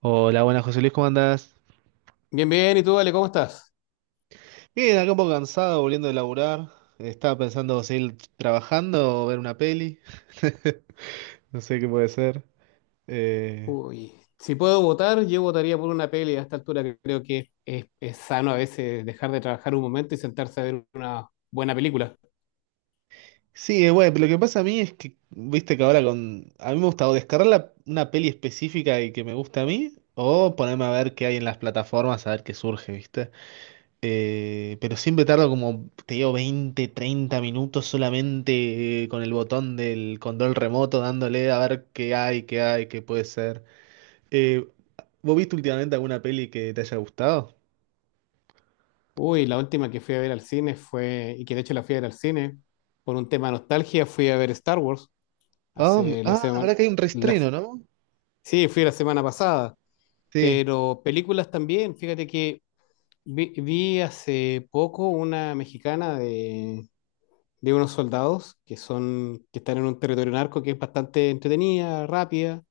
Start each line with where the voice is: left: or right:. right: Hola, buenas José Luis, ¿cómo andás?
left: Bien, bien, ¿y tú, Ale, cómo estás?
right: Bien, acá un poco cansado, volviendo de laburar. Estaba pensando seguir trabajando o ver una peli. No sé qué puede ser. Eh,
left: Uy, si puedo votar, yo votaría por una peli a esta altura que creo que es sano a veces dejar de trabajar un momento y sentarse a ver una buena película.
right: Sí, bueno, pero lo que pasa a mí es que, viste que ahora con. A mí me gusta o descargar una peli específica y que me gusta a mí, o ponerme a ver qué hay en las plataformas, a ver qué surge, ¿viste? Pero siempre tardo como, te digo, 20-30 minutos solamente con el botón del control remoto dándole a ver qué hay, qué hay, qué puede ser. Eh, ¿Vos viste últimamente alguna peli que te haya gustado?
left: Uy, la última que fui a ver al cine fue, y que de hecho la fui a ver al cine, por un tema de nostalgia, fui a ver Star Wars
right: Ah, m-
left: hace la
right: ah,
left: semana,
right: verdad que hay un reestreno, ¿no?
left: sí, fui la semana pasada,
right: Sí,
left: pero películas también, fíjate que vi hace poco una mexicana de unos soldados que son, que están en un territorio narco que es bastante entretenida, rápida.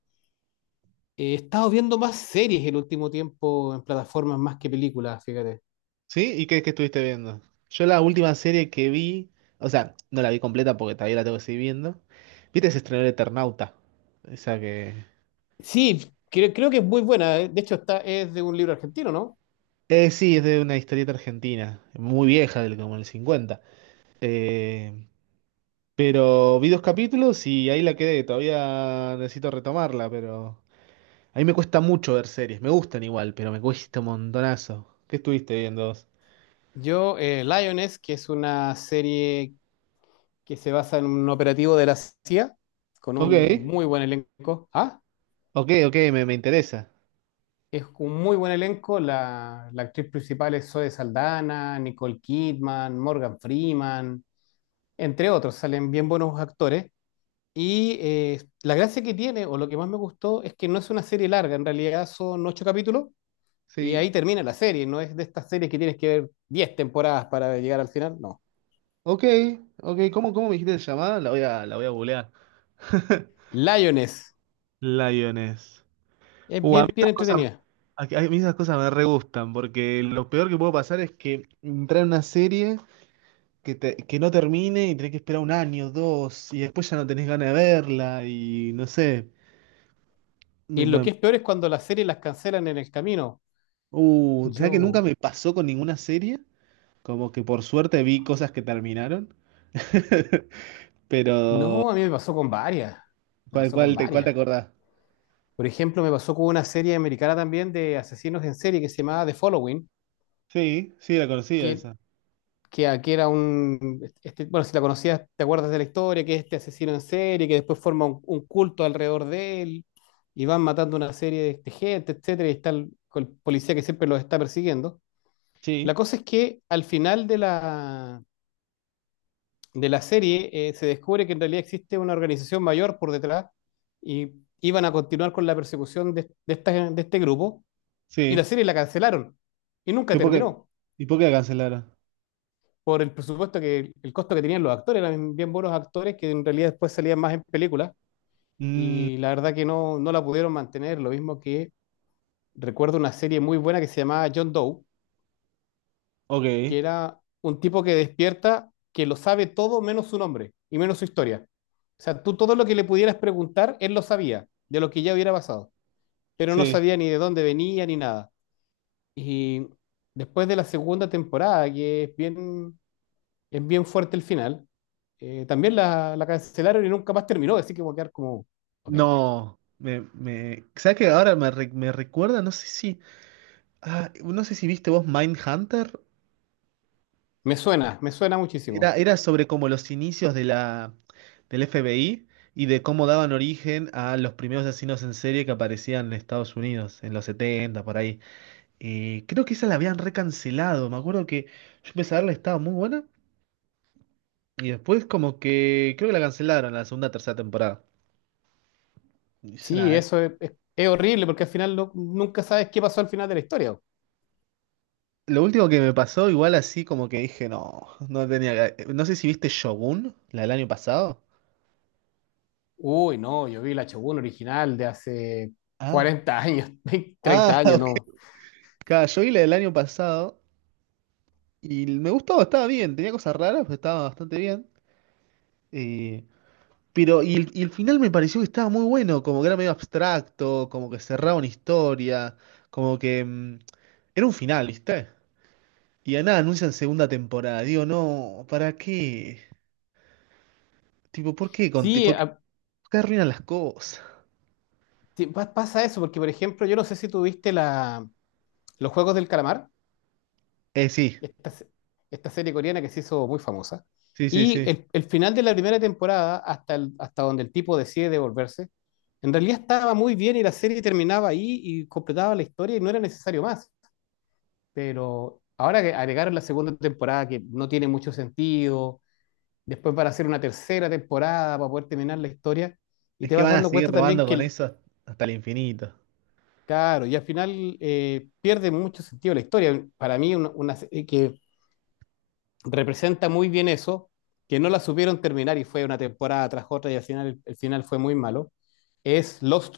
left: He estado viendo más series el último tiempo en plataformas más que películas, fíjate.
right: sí, ¿y qué estuviste viendo? Yo la última serie que vi, o sea, no la vi completa porque todavía la tengo que seguir viendo. ¿Viste? Se estrenó el Eternauta. Esa que.
left: Sí, creo que es muy buena. De hecho, es de un libro argentino, ¿no?
right: Sí, es de una historieta argentina, muy vieja, del como el cincuenta. Eh, pero vi dos capítulos y ahí la quedé. Todavía necesito retomarla, pero a mí me cuesta mucho ver series. Me gustan igual, pero me cuesta un montonazo. ¿Qué estuviste viendo vos?
left: Yo, Lioness, que es una serie que se basa en un operativo de la CIA, con
right: Ok,
left: un muy buen elenco. Ah,
right: ok, ok, me interesa.
left: es un muy buen elenco. La actriz principal es Zoe Saldana, Nicole Kidman, Morgan Freeman. Entre otros, salen bien buenos actores. Y la gracia que tiene, o lo que más me gustó, es que no es una serie larga, en realidad son ocho capítulos y
right: Sí.
left: ahí termina la serie, no es de estas series que tienes que ver 10 temporadas para llegar al final, no.
right: Ok, ok, ¿cómo me dijiste que se llamaba? La voy a googlear.
left: Lioness,
right: Lioness.
left: es
right: Uh, a mí
left: bien, bien
right: estas cosas,
left: entretenida.
right: a mí esas cosas me re gustan, porque lo peor que puedo pasar es que entrar en una serie. Que no termine y tenés que esperar un año, dos, y después ya no tenés ganas de verla, y no sé. Me,
left: Y lo
right: me-
left: que es peor es cuando las series las cancelan en el camino.
right: ¿sabés que nunca
left: Yo,
right: me pasó con ninguna serie? Como que por suerte vi cosas que terminaron. Pero,
left: no, a mí me
right: ¿cuál,
left: pasó con
right: cuál te, cuál te
left: varias.
right: acordás?
left: Por ejemplo, me pasó con una serie americana también de asesinos en serie que se llamaba The Following,
right: Sí, sí, la conocía
left: que
right: esa.
left: que aquí era bueno, si la conocías, te acuerdas de la historia, que es este asesino en serie, que después forma un culto alrededor de él, y van matando una serie de gente, etcétera, y está con el policía que siempre los está persiguiendo. La
right: Sí,
left: cosa es que al final de la serie, se descubre que en realidad existe una organización mayor por detrás, y iban a continuar con la persecución de este grupo, y la
right: sí.
left: serie la cancelaron y nunca
right: ¿Y por qué,
left: terminó.
right: y por qué la cancelaron?
left: Por el presupuesto que el costo que tenían los actores, eran bien buenos actores que en realidad después salían más en películas
right: Mm,
left: y la verdad que no la pudieron mantener, lo mismo que recuerdo una serie muy buena que se llamaba John Doe, que
right: ok,
left: era un tipo que despierta que lo sabe todo menos su nombre y menos su historia. O sea, tú todo lo que le pudieras preguntar, él lo sabía, de lo que ya hubiera pasado, pero no
right: sí.
left: sabía ni de dónde venía ni nada. Y después de la segunda temporada, que es bien Es bien fuerte el final. También la cancelaron y nunca más terminó, así que voy a quedar como, ok.
right: No, me, ¿sabes que ahora me recuerda? No sé si viste vos Mindhunter.
left: Me suena
right: Era,
left: muchísimo.
right: era sobre como los inicios del FBI y de cómo daban origen a los primeros asesinos en serie que aparecían en Estados Unidos, en los 70 por ahí. Creo que esa la habían recancelado. Me acuerdo que yo empecé a verla, estaba muy buena. Y después como que creo que la cancelaron la segunda, tercera temporada. Y es
left: Sí,
right: una- es-
left: eso es horrible porque al final nunca sabes qué pasó al final de la historia.
right: lo último que me pasó, igual así como que dije, no, no tenía. No sé si viste Shogun, la del año pasado.
left: Uy, no, yo vi la Shogun original de hace
right: Ah,
left: 40 años, 20,
right: ah,
left: 30 años,
right: ok.
left: no.
right: Claro, yo vi la del año pasado. Y me gustaba, estaba bien, tenía cosas raras, pero estaba bastante bien. Eh, pero, y el final me pareció que estaba muy bueno, como que era medio abstracto, como que cerraba una historia, como que era un final, ¿viste? Y a nada anuncian segunda temporada. Digo, no, ¿para qué? Tipo, ¿por qué Conti?
left: Sí,
right: ¿Por qué, por qué arruinan las cosas?
left: pasa eso porque, por ejemplo, yo no sé si tuviste los Juegos del Calamar.
right: Sí,
left: esta, se- Esta serie coreana que se hizo muy famosa.
right: sí, sí,
left: Y
right: sí.
left: el final de la primera temporada, hasta donde el tipo decide devolverse, en realidad estaba muy bien y la serie terminaba ahí y completaba la historia y no era necesario más. Pero ahora que agregaron la segunda temporada, que no tiene mucho sentido, después para hacer una tercera temporada, para poder terminar la historia, y
right: Es
left: te
right: que
left: vas
right: van a
left: dando
right: seguir
left: cuenta también
right: robando
left: que
right: con
left: el.
right: eso hasta el infinito.
left: Claro, y al final pierde mucho sentido la historia. Para mí, una serie que representa muy bien eso, que no la supieron terminar y fue una temporada tras otra y al final el final fue muy malo, es Lost.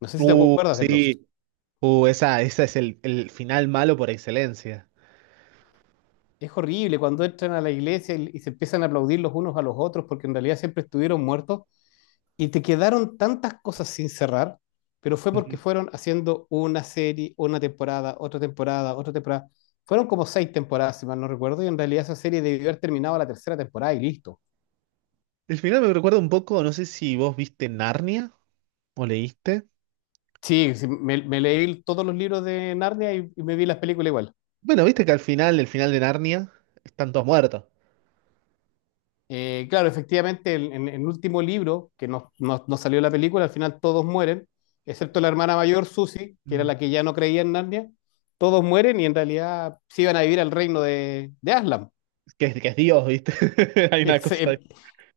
left: No sé si te acuerdas de Lost.
right: Sí. Esa es el final malo por excelencia.
left: Es horrible cuando entran a la iglesia y se empiezan a aplaudir los unos a los otros porque en realidad siempre estuvieron muertos y te quedaron tantas cosas sin cerrar, pero fue porque fueron haciendo una serie, una temporada, otra temporada, otra temporada. Fueron como seis temporadas, si mal no recuerdo, y en realidad esa serie debió haber terminado la tercera temporada y listo.
right: El final me recuerda un poco, no sé si vos viste Narnia o leíste.
left: Sí, sí, me leí todos los libros de Narnia y me vi las películas igual.
right: Bueno, viste que al final, el final de Narnia, están todos muertos.
left: Claro, efectivamente, el último libro, que no salió la película, al final todos mueren, excepto la hermana mayor, Susie, que era
right: Mm.
left: la que ya no creía en Narnia, todos mueren y en realidad se iban a vivir al reino de Aslan,
right: Que es Dios, ¿viste? Hay
left: que
right: una
left: es,
right: cosa ahí.
left: eh,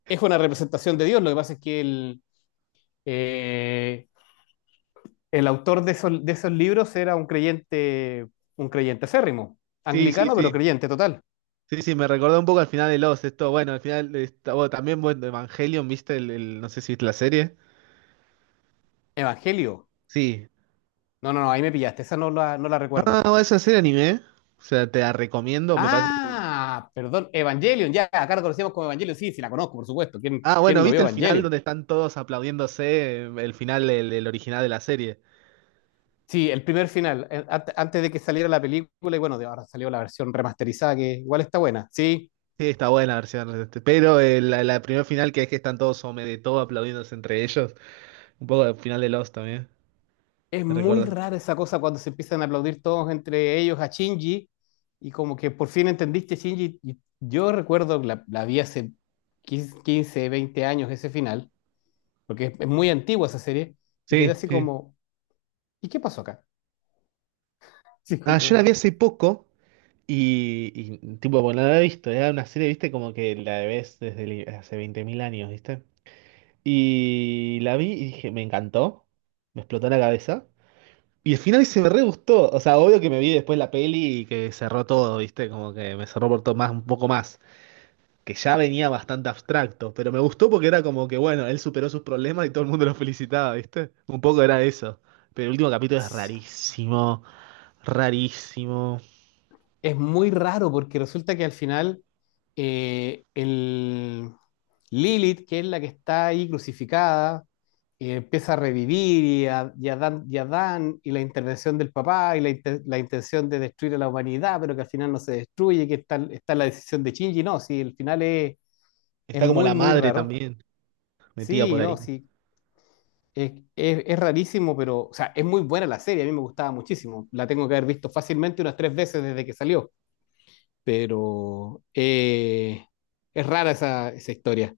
left: es una representación de Dios. Lo que pasa es que eh, el autor de esos libros era un creyente acérrimo,
right: Sí, sí,
left: anglicano,
right: sí.
left: pero creyente total,
right: Sí, sí, me recordó un poco al final de los, esto, bueno, al final de bueno, también bueno, Evangelion, ¿viste? No sé si viste la serie.
left: evangelio.
right: Sí.
left: No, no, no, ahí me pillaste, esa no la
right: Ah,
left: recuerdo.
right: bueno, esa serie anime. ¿Eh? O sea, te la recomiendo, me parece.
left: Ah, perdón, Evangelion, ya, acá la conocíamos como Evangelion, sí, sí, la conozco, por supuesto. ¿Quién,
right: Ah, bueno,
left: quién no
right: ¿viste
left: vio
right: el final
left: Evangelion?
right: donde están todos aplaudiéndose? El final, el original de la serie.
left: Sí, el primer final, antes de que saliera la película, y bueno, de ahora salió la versión remasterizada, que igual está buena. Sí,
right: Sí, está buena la versión, este, pero la primera final que es que están todos sobre de todo aplaudiéndose entre ellos. Un poco del final de Lost también,
left: es
right: me
left: muy
right: recuerdo.
left: rara esa cosa cuando se empiezan a aplaudir todos entre ellos a Shinji, y como que por fin entendiste Shinji. Y yo recuerdo, que la vi hace 15, 20 años ese final, porque es muy antigua esa serie, y quedé
right: Sí,
left: así
right: sí.
left: como, ¿y qué pasó acá? Sí,
right: Ah, yo la
left: como.
right: vi hace poco y, tipo, bueno, no la he visto. Era una serie, viste, como que la ves desde hace 20.000 años, viste. Y la vi y dije, me encantó. Me explotó la cabeza. Y el final se me re gustó. O sea, obvio que me vi después la peli y que cerró todo, viste, como que me cerró por todo más, un poco más. Que ya venía bastante abstracto, pero me gustó porque era como que, bueno, él superó sus problemas y todo el mundo lo felicitaba, ¿viste? Un poco era eso. Pero el último capítulo es rarísimo, rarísimo.
left: Es muy raro porque resulta que al final el Lilith, que es la que está ahí crucificada, empieza a revivir y a Dan, y la intervención del papá y la intención de destruir a la humanidad, pero que al final no se destruye, que está la decisión de Shinji, no, sí, el final es
right: Está como
left: muy,
right: la
left: muy
right: madre
left: raro.
right: también, metida por
left: Sí, no,
right: ahí.
left: sí, es rarísimo, pero, o sea, es muy buena la serie, a mí me gustaba muchísimo, la tengo que haber visto fácilmente unas tres veces desde que salió. Pero es rara esa historia.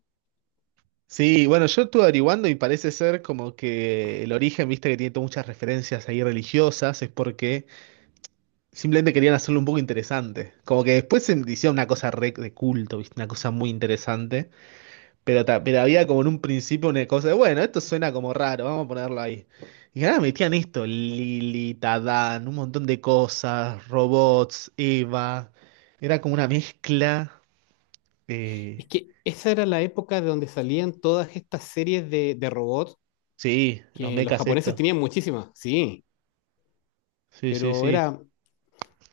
right: Sí, bueno, yo estuve averiguando y parece ser como que el origen, viste, que tiene todas muchas referencias ahí religiosas, es porque simplemente querían hacerlo un poco interesante. Como que después se hicieron una cosa re de culto, viste, una cosa muy interesante. Pero, pero había como en un principio una cosa de, bueno, esto suena como raro, vamos a ponerlo ahí. Y ahora metían esto, Lili, Tadán, un montón de cosas, robots, Eva. Era como una mezcla. eh,
left: Es que esa era la época de donde salían todas estas series de robots
right: sí, los
left: que los
right: mechas
left: japoneses
right: esto.
left: tenían muchísimas, sí,
right: Sí, sí,
left: pero
right: sí.
left: era,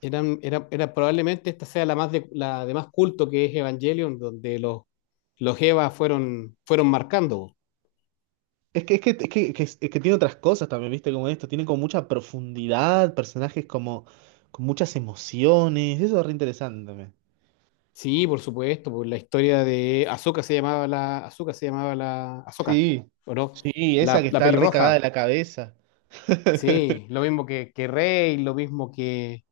left: eran, era, era probablemente esta sea la de más culto que es Evangelion, donde los Eva fueron marcando.
right: Es que, es que- es que tiene otras cosas también, ¿viste? Como esto, tiene como mucha profundidad, personajes como con muchas emociones. Eso es re interesante también.
left: Sí, por supuesto, por la historia de Azuka se llamaba la Azuka se llamaba la Azoka,
right: Sí,
left: ¿o no?
right: sí, esa
left: La,
right: que
left: la
right: está re cagada de
left: pelirroja.
right: la cabeza.
left: Sí, lo mismo que Rey, lo mismo que.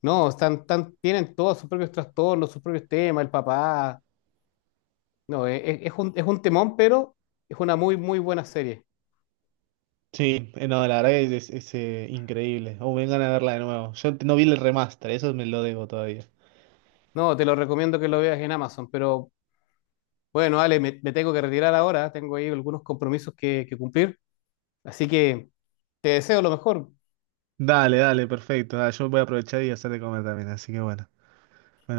left: No, están, tan tienen todos sus propios trastornos, sus propios temas, el papá. No, es un temón, pero es una muy, muy buena serie.
right: Sí, no, la verdad que es increíble. Oh, vengan a verla de nuevo. Yo no vi el remaster, eso me lo debo todavía.
left: No, te lo recomiendo que lo veas en Amazon, pero bueno, Ale, me tengo que retirar ahora, tengo ahí algunos compromisos que cumplir, así que te deseo lo mejor.
right: Dale, dale, perfecto. Dale, yo voy a aprovechar y hacer de comer también, así que bueno.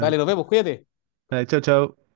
left: Dale, nos vemos, cuídate.
right: dale, chau, chau.